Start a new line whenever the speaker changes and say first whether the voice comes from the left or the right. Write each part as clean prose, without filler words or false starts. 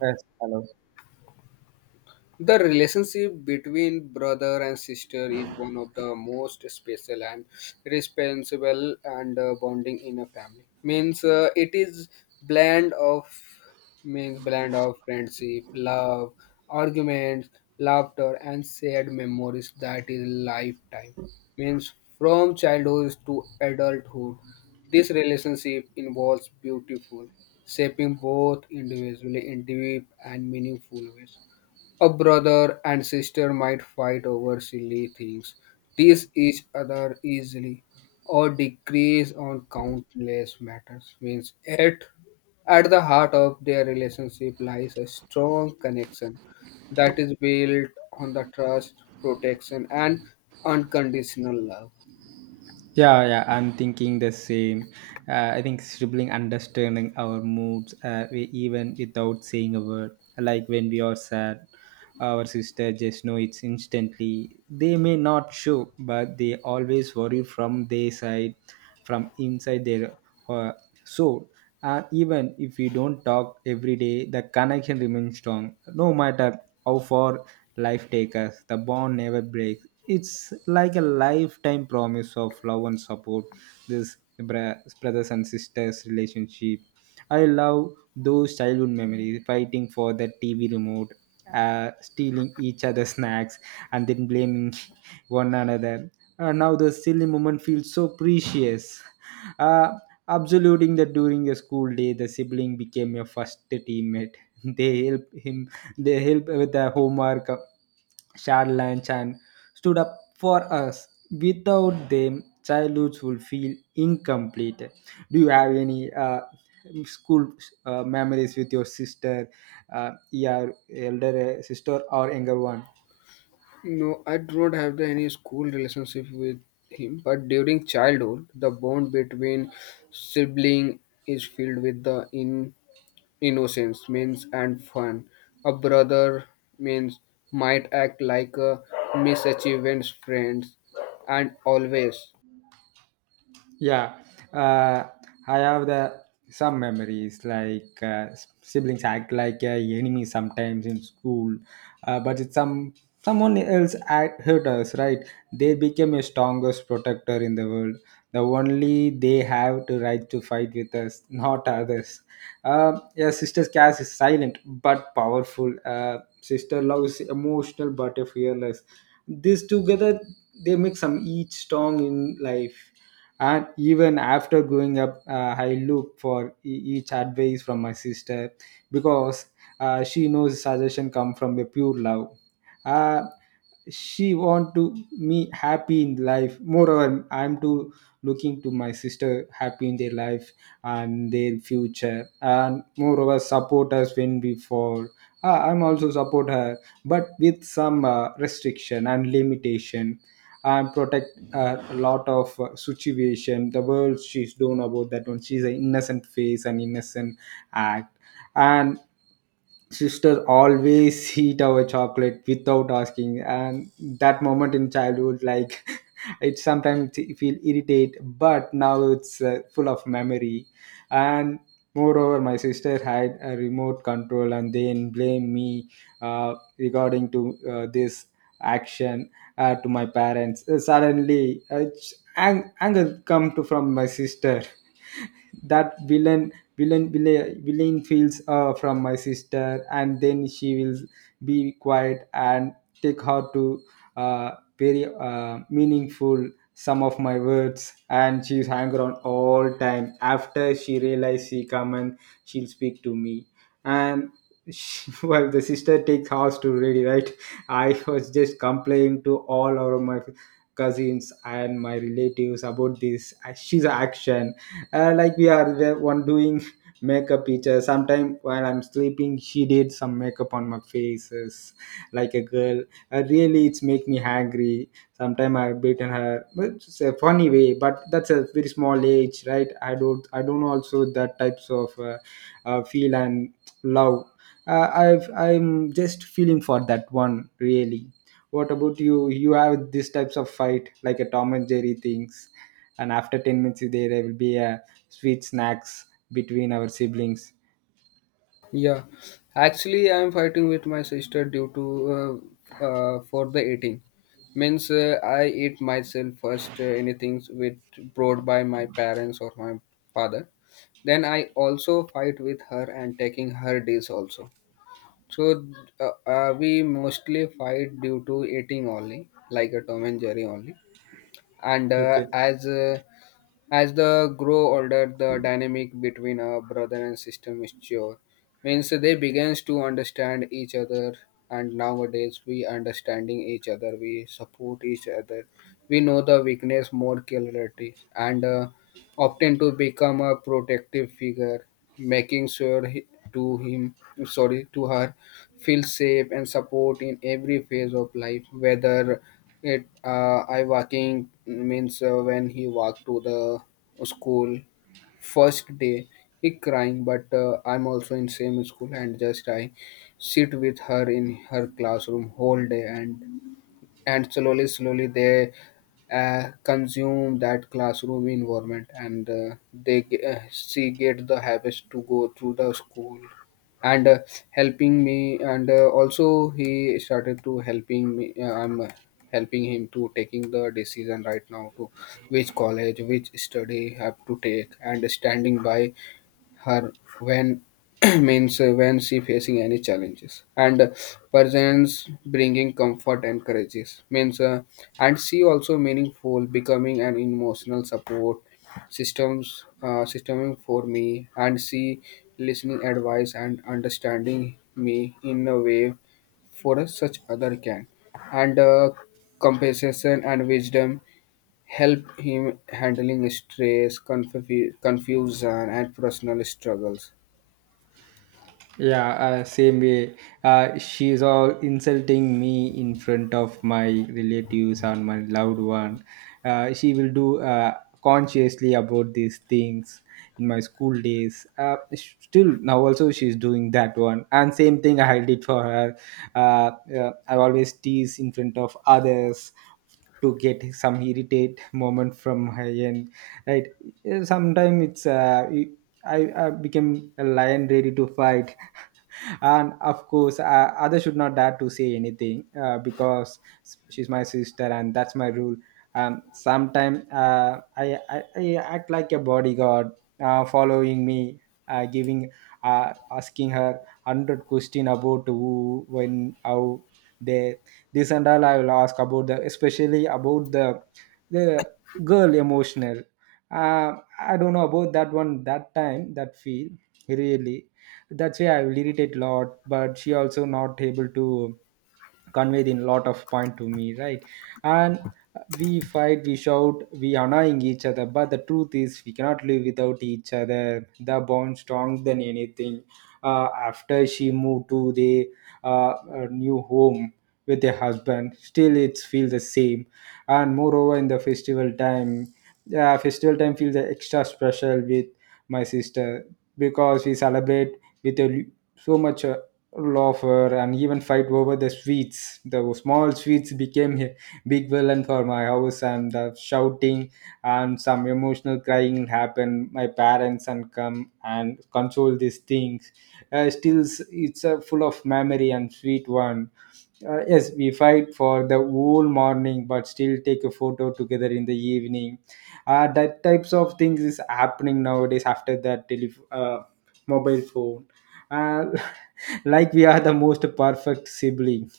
right: Yes, hello.
left: The relationship between brother and sister is one of the most special and responsible and bonding in a family. Means It is blend of means blend of friendship, love, arguments, laughter, and shared memories that is lifetime. Means From childhood to adulthood, this relationship involves beautiful, shaping both individually in deep and meaningful ways. A brother and sister might fight over silly things, tease each other easily, or decrease on countless matters. Means At the heart of their relationship lies a strong connection that is built on the trust, protection, and unconditional love.
right: Yeah, yeah, I'm thinking the same. I think sibling understanding our moods, we, even without saying a word. Like when we are sad, our sister just know it's instantly. They may not show, but they always worry from their side, from inside their uh, soul. Even if we don't talk every day, the connection remains strong. No matter how far life takes us, the bond never breaks. It's like a lifetime promise of love and support. This brothers and sisters relationship. I love those childhood memories, fighting for the TV remote, stealing each other's snacks, and then blaming one another. Now the silly moment feels so precious, uh, absoluting that during the school day, the sibling became your first teammate. they help him they help with the homework, shared lunch, and stood up for us. Without them, childhoods will feel incomplete. Do you have any school memories with your sister, your elder sister, or younger one?
left: No, I don't have any school relationship with him, but during childhood, the bond between sibling is filled with the innocence means and fun. A brother means might act like a misachievance friends and always.
right: Yeah, uh, I have the some memories, like, siblings act like a enemy sometimes in school, but it's, someone else act, hurt us, right? They became a strongest protector in the world. The only they have to right to fight with us, not others. Yeah, sister Cass is silent but powerful. Sister love is emotional but fearless. This together, they make some each strong in life. And even after growing up, I look for each advice from my sister, because, she knows suggestion come from a pure love. Uh, she want to me happy in life. Moreover, I'm too looking to my sister happy in their life, and their future, and moreover support us when we fall. I'm also support her, but with some, restriction and limitation, and protect, a lot of, situation the world she's doing about that one. She's an innocent face and innocent act. And sister always eat our chocolate without asking. And that moment in childhood, like, it sometimes feel irritate, but now it's, full of memory. And moreover, my sister had a remote control and then blame me, regarding to, this action, to my parents. Suddenly, anger come to from my sister. That villain villain villain, villain feels, from my sister, and then she will be quiet and take her to, uh, very meaningful some of my words. And she's hang around all time. After she realize, she come and she'll speak to me. And she, well, the sister takes house to ready, right? I was just complaining to all of my cousins and my relatives about this. She's action, like we are the one doing makeup each other. Sometime while I'm sleeping, she did some makeup on my faces, like a girl. Really, it's make me angry. Sometime I've beaten her, but it's a funny way. But that's a very small age, right? I don't also that types of, feel and love. I'm just feeling for that one really. What about you? You have these types of fight, like a Tom and Jerry things, and after 10 minutes there will be a sweet snacks between our siblings.
left: Yeah, actually, I am fighting with my sister due to uh, for the eating. Means I eat myself first. Anything with brought by my parents or my father. Then I also fight with her and taking her dish also. So we mostly fight due to eating only, like a Tom and Jerry only. And
right: Okay.
left: as the grow older, the dynamic between a brother and sister mature, means they begins to understand each other. And nowadays we understanding each other, we support each other, we know the weakness more clarity, and often to become a protective figure, making sure he, to him, sorry, to her, feel safe and support in every phase of life. Whether it I walking means when he walked to the school first day, he crying, but I'm also in same school and just I sit with her in her classroom whole day and slowly slowly they consume that classroom environment and they see get the habits to go through the school and helping me and also he started to helping me I'm helping him to taking the decision right now to which college which study have to take and standing by her when means when she facing any challenges and presence bringing comfort and courageous means and she also meaningful becoming an emotional support systems systeming for me and she listening advice and understanding me in a way for us such other can and compensation and wisdom help him handling stress, confusion, and personal struggles.
right: Yeah, same way. She's all insulting me in front of my relatives and my loved one. She will do, consciously about these things in my school days. Still now also she's doing that one. And same thing I did for her. I always tease in front of others to get some irritate moment from her end, right? Sometimes it's, I became a lion ready to fight, and of course, others should not dare to say anything, because she's my sister and that's my rule. And sometimes, I act like a bodyguard, following me, giving, asking her 100 question about who, when, how, they, this, and all I will ask about, the especially about the girl emotional. Uh, I don't know about that one, that time that feel really. That's why I will irritate lot, but she also not able to convey the lot of point to me, right? And we fight, we shout, we annoying each other, but the truth is we cannot live without each other. The bond strong than anything. Uh, after she moved to the, new home with her husband, still it feels the same. And moreover, in the festival time feels extra special with my sister, because we celebrate with, so much, laughter, and even fight over the sweets. The small sweets became a big villain for my house, and the shouting and some emotional crying happened. My parents and come and console these things. Still, it's, full of memory and sweet one. Yes, we fight for the whole morning, but still take a photo together in the evening. That types of things is happening nowadays after that, mobile phone, uh, like we are the most perfect sibling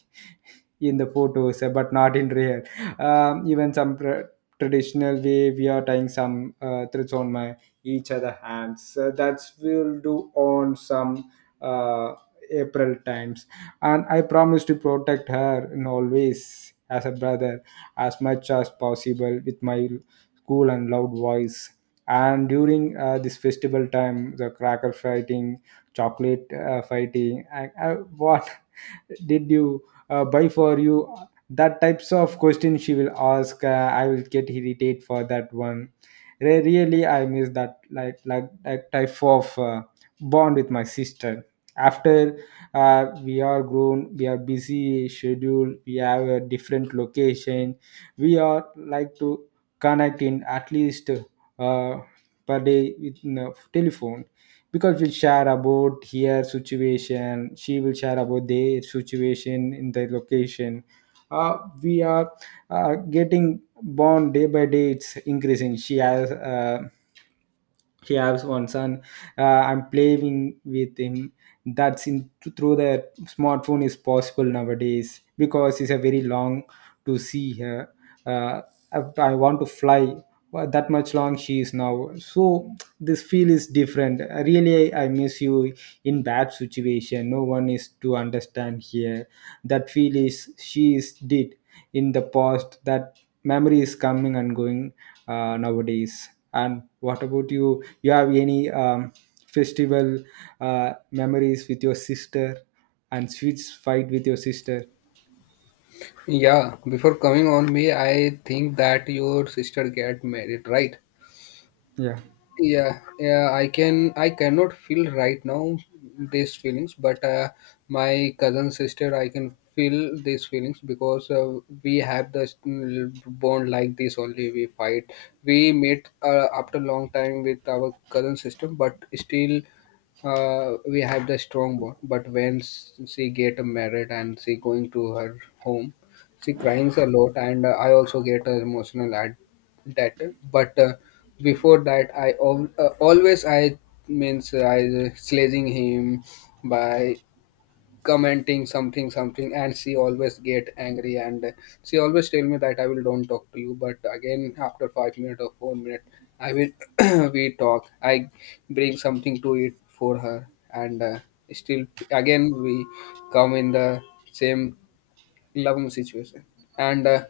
right: in the photos, but not in real. Even some, traditional way, we are tying some, threads on my each other hands. That's will do on some, uh, April times, and I promise to protect her in always as a brother, as much as possible, with my cool and loud voice. And during, this festival time, the cracker fighting, chocolate, fighting, what did you, buy for you, that types of question she will ask. Uh, I will get irritated for that one. Really, I miss that, like type of, bond with my sister. After, we are grown, we are busy schedule, we have a different location. We are like to connect in, at least, uh, per day with telephone, because we'll share about her situation, she will share about their situation in their location. Uh, we are, getting born day by day. It's increasing. She has one son. Uh, I'm playing with him. That's in, through the smartphone is possible nowadays, because it's a very long to see her. Uh, i I want to fly. Well, that much long she is now, so this feel is different. Really, I miss you. In bad situation, no one is to understand here. That feel is she is did in the past. That memory is coming and going, nowadays. And what about you have any, festival, memories with your sister and switch fight with your sister?
left: Yeah, before coming on me, I think that your sister get married, right?
right: Yeah.
left: Yeah, yeah, I cannot feel right now these feelings, but my cousin sister I can feel these feelings because we have the bond like this only. We fight. We met after long time with our cousin sister, but still we have the strong bond. But when she get married and she going to her home, she cries a lot, and I also get emotional at that. But before that always I, means I sledging him by commenting something something, and she always get angry, and she always tell me that I will don't talk to you. But again after 5 minute or 4 minute I will we talk. I bring something to it for her, and still again we come in the same loving situation. and uh,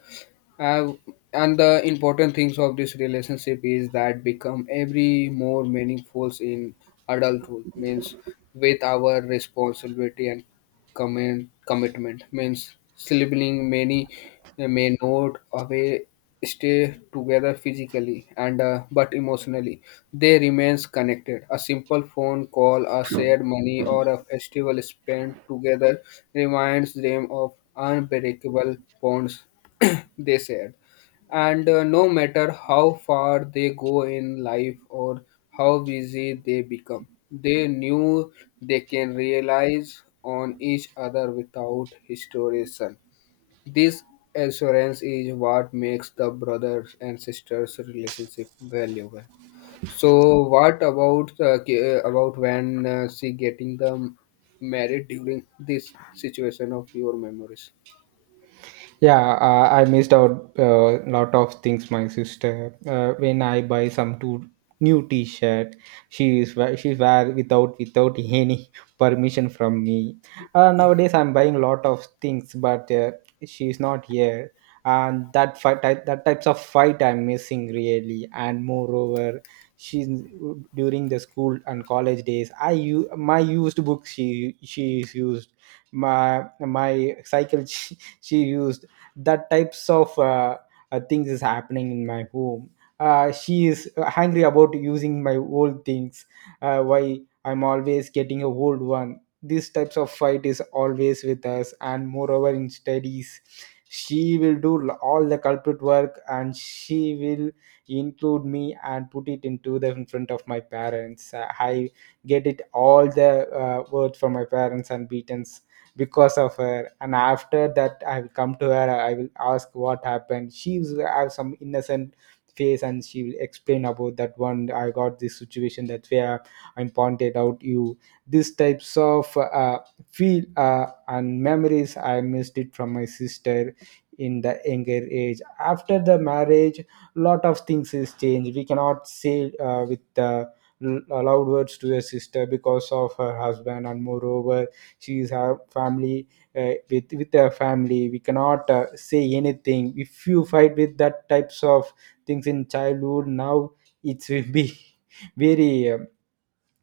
left: uh, and the important things of this relationship is that become every more meaningful in adulthood. Means With our responsibility and commitment, means sibling many may not away stay together physically and but emotionally they remains connected. A simple phone call, a shared money, or a festival spent together reminds them of unbreakable bonds, they said. And no matter how far they go in life or how busy they become, they knew they can rely on each other without hesitation. This assurance is what makes the brothers and sisters relationship valuable. So, what about about when she getting the married during this situation of your memories?
right: Yeah, I missed out a lot of things. My sister, when I buy some two new T-shirt, she wear without any permission from me. Nowadays, I'm buying a lot of things, but, she is not here, and that types of fight I'm missing really. And moreover, she's during the school and college days. My used book. She is used my cycle. She used that types of, things is happening in my home. Uh, she is angry about using my old things. Uh, why I'm always getting a old one. These types of fight is always with us. And moreover, in studies, she will do all the culprit work, and she will include me and put it into the in front of my parents. I get it all the, words from my parents, and beatings, because of her. And after that, I will come to her, I will ask what happened. She will have some innocent face, and she will explain about that one. I got this situation that where I pointed out you. These types of, feel, and memories I missed it from my sister in the younger age. After the marriage, lot of things is changed. We cannot say, with the, loud words to your sister because of her husband. And moreover, she is her family. Uh, with her family, we cannot, say anything. If you fight with that types of things in childhood, now it will be, very,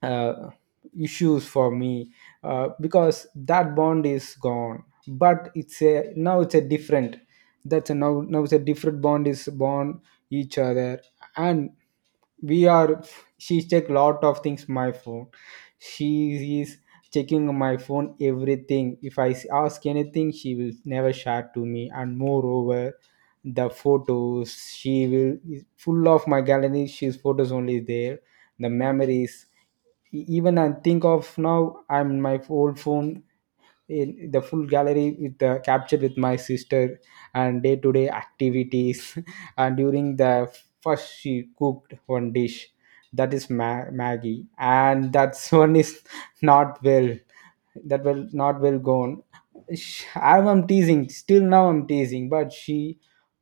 right: uh, issues for me, because that bond is gone. But it's a now it's a different. That's a, now it's a different bond is born, each other. And we are she's check lot of things my phone. She is checking my phone everything. If I ask anything, she will never share to me. And moreover, the photos, she will is full of my gallery, she's photos only there, the memories. Even I think of now, I'm my old phone in the full gallery, with the capture with my sister And day to day activities and during the first she cooked one dish, that is maggie, and that's one is not well, that will not well gone. I'm teasing, still now I'm teasing, but she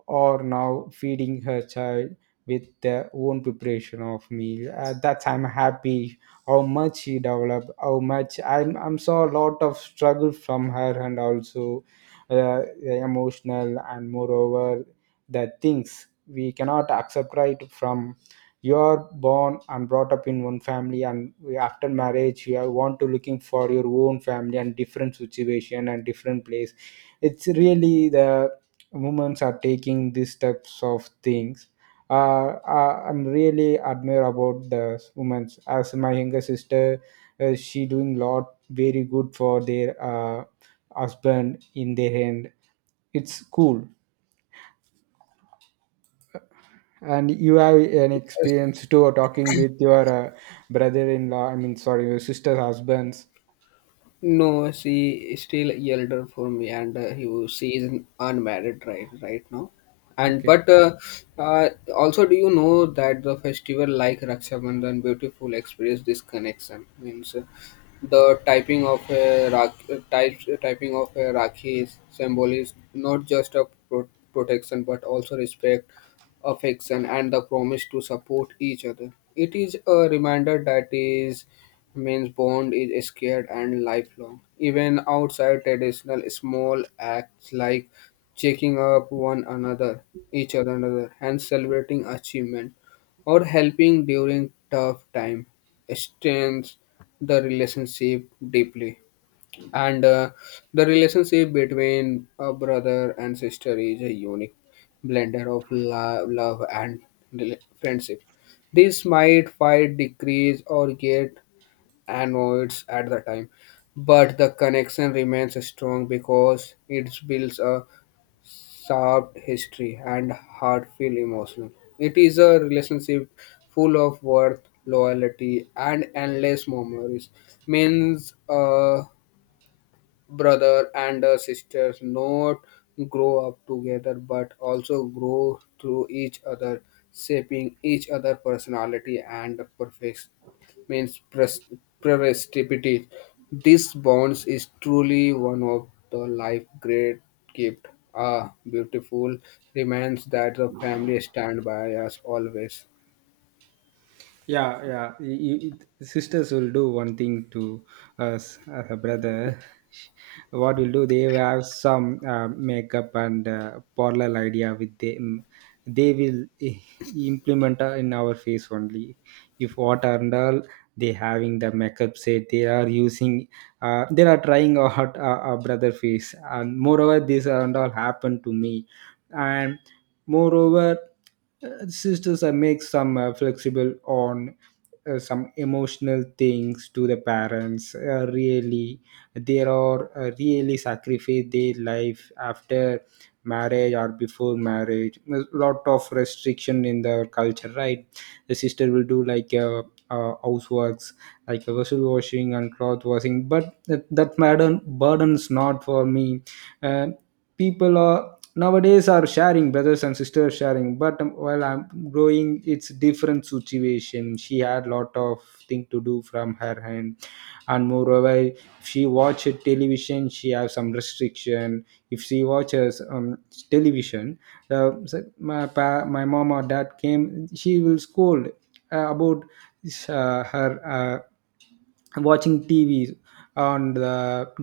right: are now feeding her child with their own preparation of meal. At that time happy how much she developed, how much I'm saw a lot of struggle from her, and also emotional. And moreover the things we cannot accept right from you are born and brought up in one family, and after marriage you are want to looking for your own family and different situation and different place. It's really the women are taking these types of things. uh, I'm really admire about the women as my younger sister. She doing lot very good for their husband in their hand. It's cool. And you have an experience too talking with your brother-in-law, I mean, sorry, your sister's husbands.
left: No, she is still elder for me, and she is unmarried right now. And
right: Okay.
left: but uh, also, do you know that the festival like Raksha Bandhan beautiful express this connection means? The typing of a rakhi symbol is not just a protection but also respect, affection, and the promise to support each other. It is a reminder that is means bond is scared and lifelong. Even outside traditional, small acts like checking up one another, each other, another, and celebrating achievement or helping during tough time strengths the relationship deeply. And the relationship between a brother and sister is a unique blender of love and friendship. This might fight decrease or get annoyed at the time, but the connection remains strong because it builds a sharp history and heartfelt emotion. It is a relationship full of worth, loyalty, and endless memories. Means Brother and a sister not grow up together but also grow through each other, shaping each other personality and perfect, means pres- prestige. This bonds is truly one of the life great gift. Ah, beautiful remains that the family stand by us always.
right: Yeah, yeah. Sisters will do one thing to us as a brother. What will do? They will have some makeup and parallel idea with them. They will i- implement in our face only. If what and all they having the makeup set, they are using. They are trying out our brother face, and moreover, this and all happened to me. And moreover, sisters make some flexible on some emotional things to the parents. Really, they are really sacrifice their life after marriage or before marriage. A lot of restriction in the culture, right? The sister will do like houseworks, like vessel washing and cloth washing, but that burdens not for me. Uh, People are nowadays are sharing, brothers and sisters sharing, but while I'm growing it's different situation. She had lot of thing to do from her hand, and moreover if she watch television she have some restriction. If she watches television, so my mom or dad came she will scold about her watching tv on the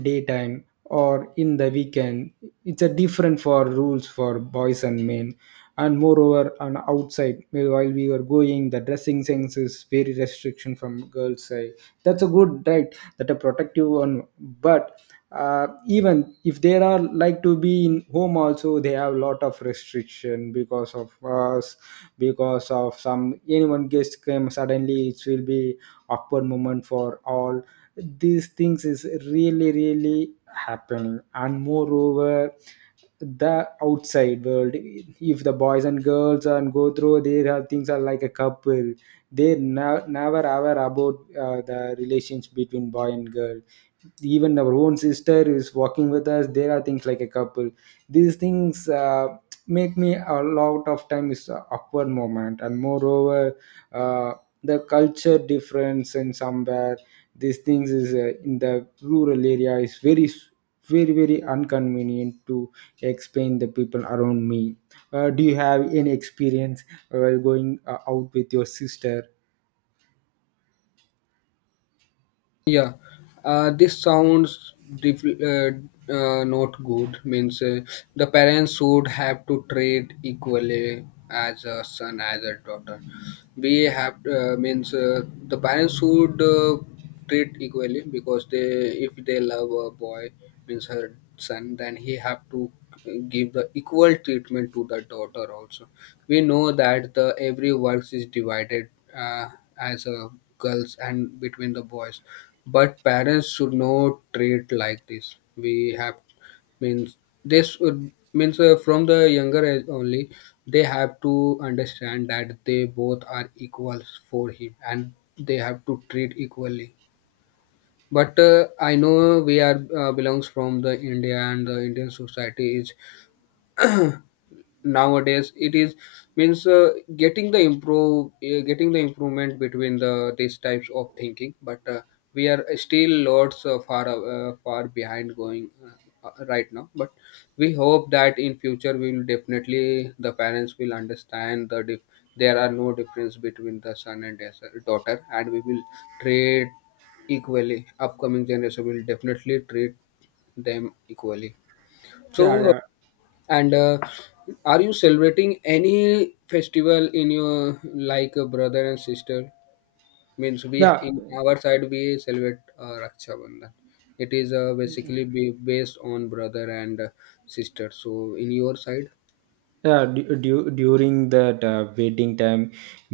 right: daytime or in the weekend. It's a different for rules for boys and men. And moreover on outside, well, while we were going, the dressing sense is very restriction from girls side. That's a good, right, that a protective one. But even if there are like to be in home also, they have a lot of restriction because of us, because of some anyone guest came suddenly, it will be awkward moment for all. These things is really really happening, and moreover, the outside world if the boys and girls and go through, there are things are like a couple. They never ever about the relations between boy and girl. Even our own sister is walking with us, there are things like a couple. These things, make me a lot of time is a awkward moment. And moreover, uh, the culture difference and somewhere these things is in the rural area is very very very inconvenient to explain the people around me. Do you have any experience while going out with your sister?
left: Yeah, this sounds dif- uh, not good. Means The parents should have to treat equally as a son as a daughter. We have means the parents should treat equally because they, if they love a boy, means her son, then he have to give the equal treatment to the daughter also. We know that the every works is divided uh, as a girls and between the boys, but parents should not treat like this. We have means this would means from the younger age only they have to understand that they both are equals for him and they have to treat equally. But I know we are belongs from the India, and the Indian society is nowadays it is means getting the improvement between the these types of thinking. But we are still lots far behind going right now. But we hope that in future we will definitely the parents will understand the there are no difference between the son and daughter, and we will treat equally. Upcoming generation will definitely treat them equally. So
right: Yeah, yeah.
left: and are you celebrating any festival in your like a brother and sister? Means we
right: Yeah,
left: in our side we celebrate Raksha Bandhan. It is basically be based on brother and sister. So in your side.
right: yeah. During that waiting time,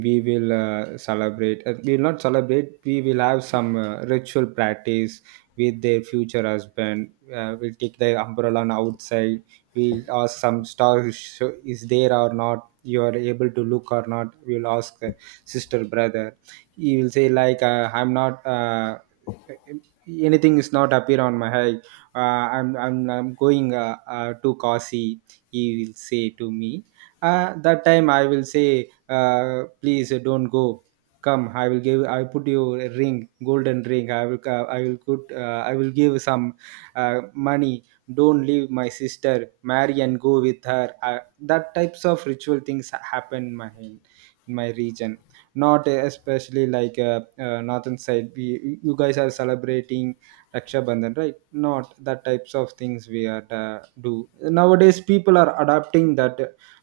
right: we will celebrate, we will not celebrate, we will have some ritual practice with their future husband. We'll take the umbrella on outside, we'll ask some star is is there or not, you are able to look or not. We'll ask the sister, brother, he will say like I'm not anything is not appear on my eye. I'm going to kasi, he will say to me. That time I will say, please don't go, come, I will give, I put you a ring, golden ring, I will I will put I will give some money, don't leave my sister, marry and go with her. That types of ritual things happen in my region. Not especially like northern side we, you guys are celebrating Raksha Bandhan, right? Not that types of things we are do nowadays. People are adapting that.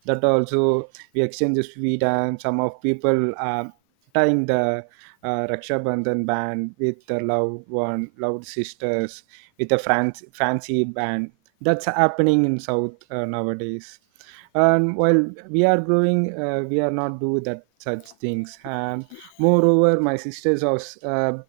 right: That also we exchange sweet and some of people are tying the Raksha Bandhan band with the loved one, loved sisters, with a fancy band. That's happening in South nowadays. And while we are growing, we are not do that such things. And moreover, my sisters was. Uh,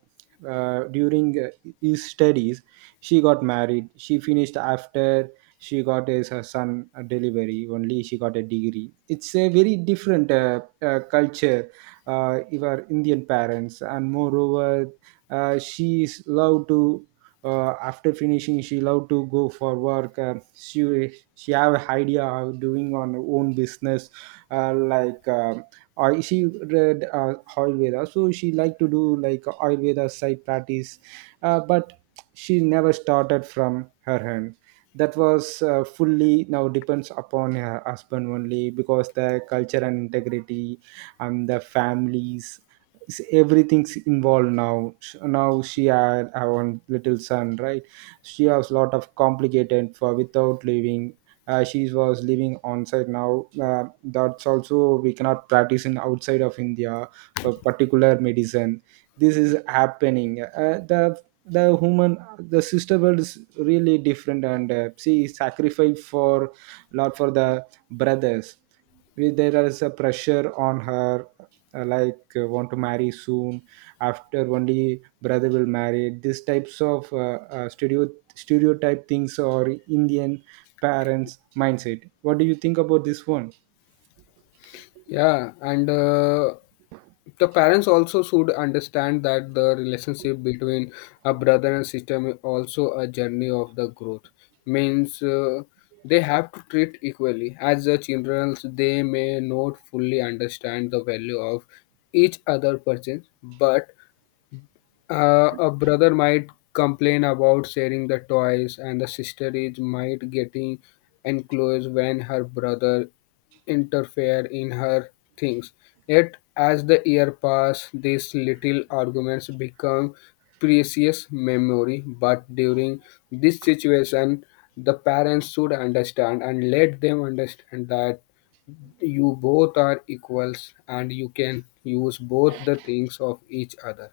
right: uh, During his studies she got married. She finished, after she got his her son a delivery only, she got a degree. It's a very different culture of our indian parents. And moreover, she is allowed to after finishing she allowed to go for work. She have idea of doing on her own business, uh, like uh, I she read Ayurveda, so she liked to do like Ayurveda side practice, but she never started from her hand. That was fully now depends upon her husband only, because the culture and integrity and the families, everything's involved now. Now she had her own little son, right, she has lot of complicated for without leaving. She was living on site now. That's also we cannot practice in outside of india for particular medicine. This is happening, the human, the sister world is really different. And she sacrificed for lot for the brothers. There is a pressure on her like want to marry soon, after only brother will marry. These types of stereotype things or indian parents mindset, what do you think about this one?
left: Yeah, and the parents also should understand that the relationship between a brother and sister is also a journey of the growth. Means They have to treat equally. As the children, they may not fully understand the value of each other person, but a brother might complain about sharing the toys, and the sister is might getting enclosed when her brother interfere in her things. Yet, as the year pass, these little arguments become precious memory. But during this situation, the parents should understand and let them understand that you both are equals and you can use both the things of each other.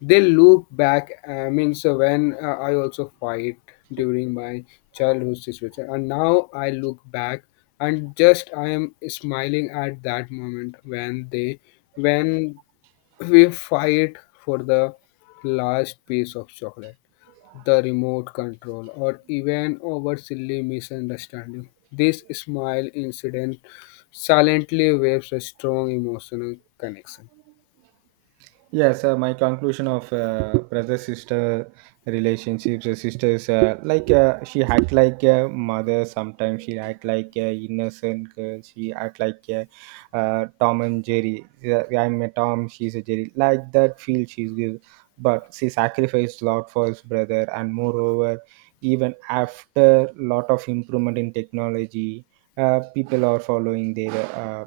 left: They look back. I mean, so when I also fight during my childhood situation, and now I look back and just I am smiling at that moment when they when we fight for the last piece of chocolate, the remote control, or even over silly misunderstanding. This smile incident silently waves a strong emotional connection.
right: Yes, my conclusion of brother sister relationships, sisters like she act like a mother sometimes, she act like a innocent girl, she act like a Tom and Jerry. Yeah, I'm a Tom, she's a Jerry. Like that feel she's give, but she sacrificed lot for his brother. And moreover, even after lot of improvement in technology, people are following their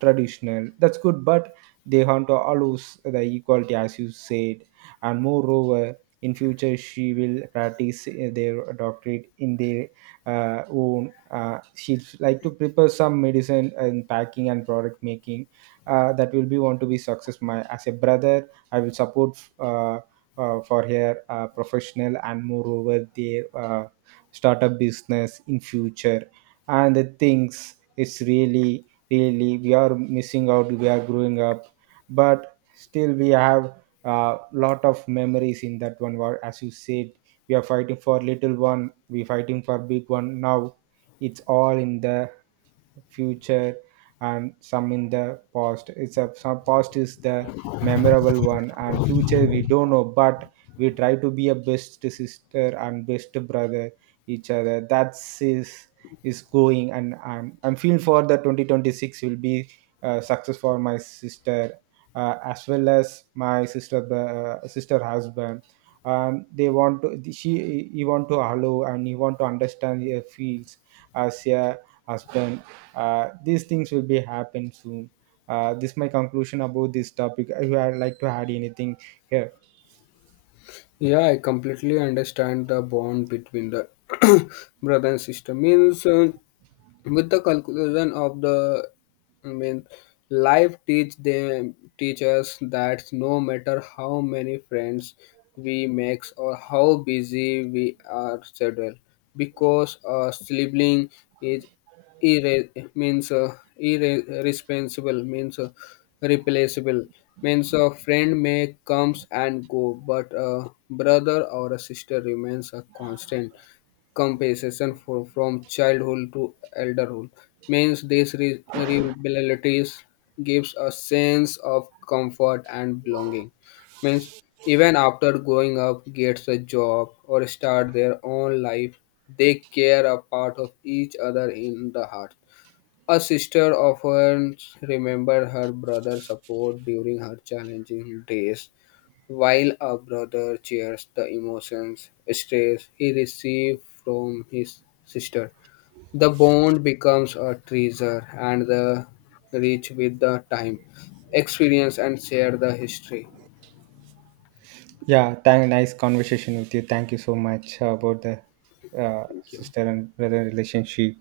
right: traditional. That's good, but they want to allows the equality, as you said. And moreover in future she will practice their doctorate in their own, she'd like to prepare some medicine and packing and product making. That will be want to be success. My as a brother I will support for her professional and moreover their startup business in future. And the things, it's really really we are missing out, we are growing up, but still we have a lot of memories in that one. Where, as you said, we are fighting for little one, we fighting for big one now. It's all in the future, and some in the past. It's a, some past is the memorable one, and future we don't know. But we try to be a best sister and best brother each other. That's is going. And I'm feeling for the 2026 will be success for my sister, as well as my sister husband. They want to, she, he want to allow, and he want to understand her feels as a husband. These things will be happen soon. This my conclusion about this topic. If you would like to add anything here.
left: Yeah, I completely understand the bond between the brother and sister. Means With the conclusion of the, I mean, life teach them teach us that no matter how many friends we make or how busy we are schedule, because a sibling is irre- means irresponsible means replaceable. Means a friend may comes and go, but a brother or a sister remains a constant compensation for, from childhood to elderhood. Means these reliabilities gives a sense of comfort and belonging. Means even after growing up gets a job or start their own life, they care a part of each other in the heart. A sister often remembers her brother's support during her challenging days, while a brother shares the emotions, stress he receives from his sister. The bond becomes a treasure and the rich with the time, experience, and share the history.
right: Yeah, thank, nice conversation with you. Thank you so much about the
left: Thank you.
right: sister and brother relationship.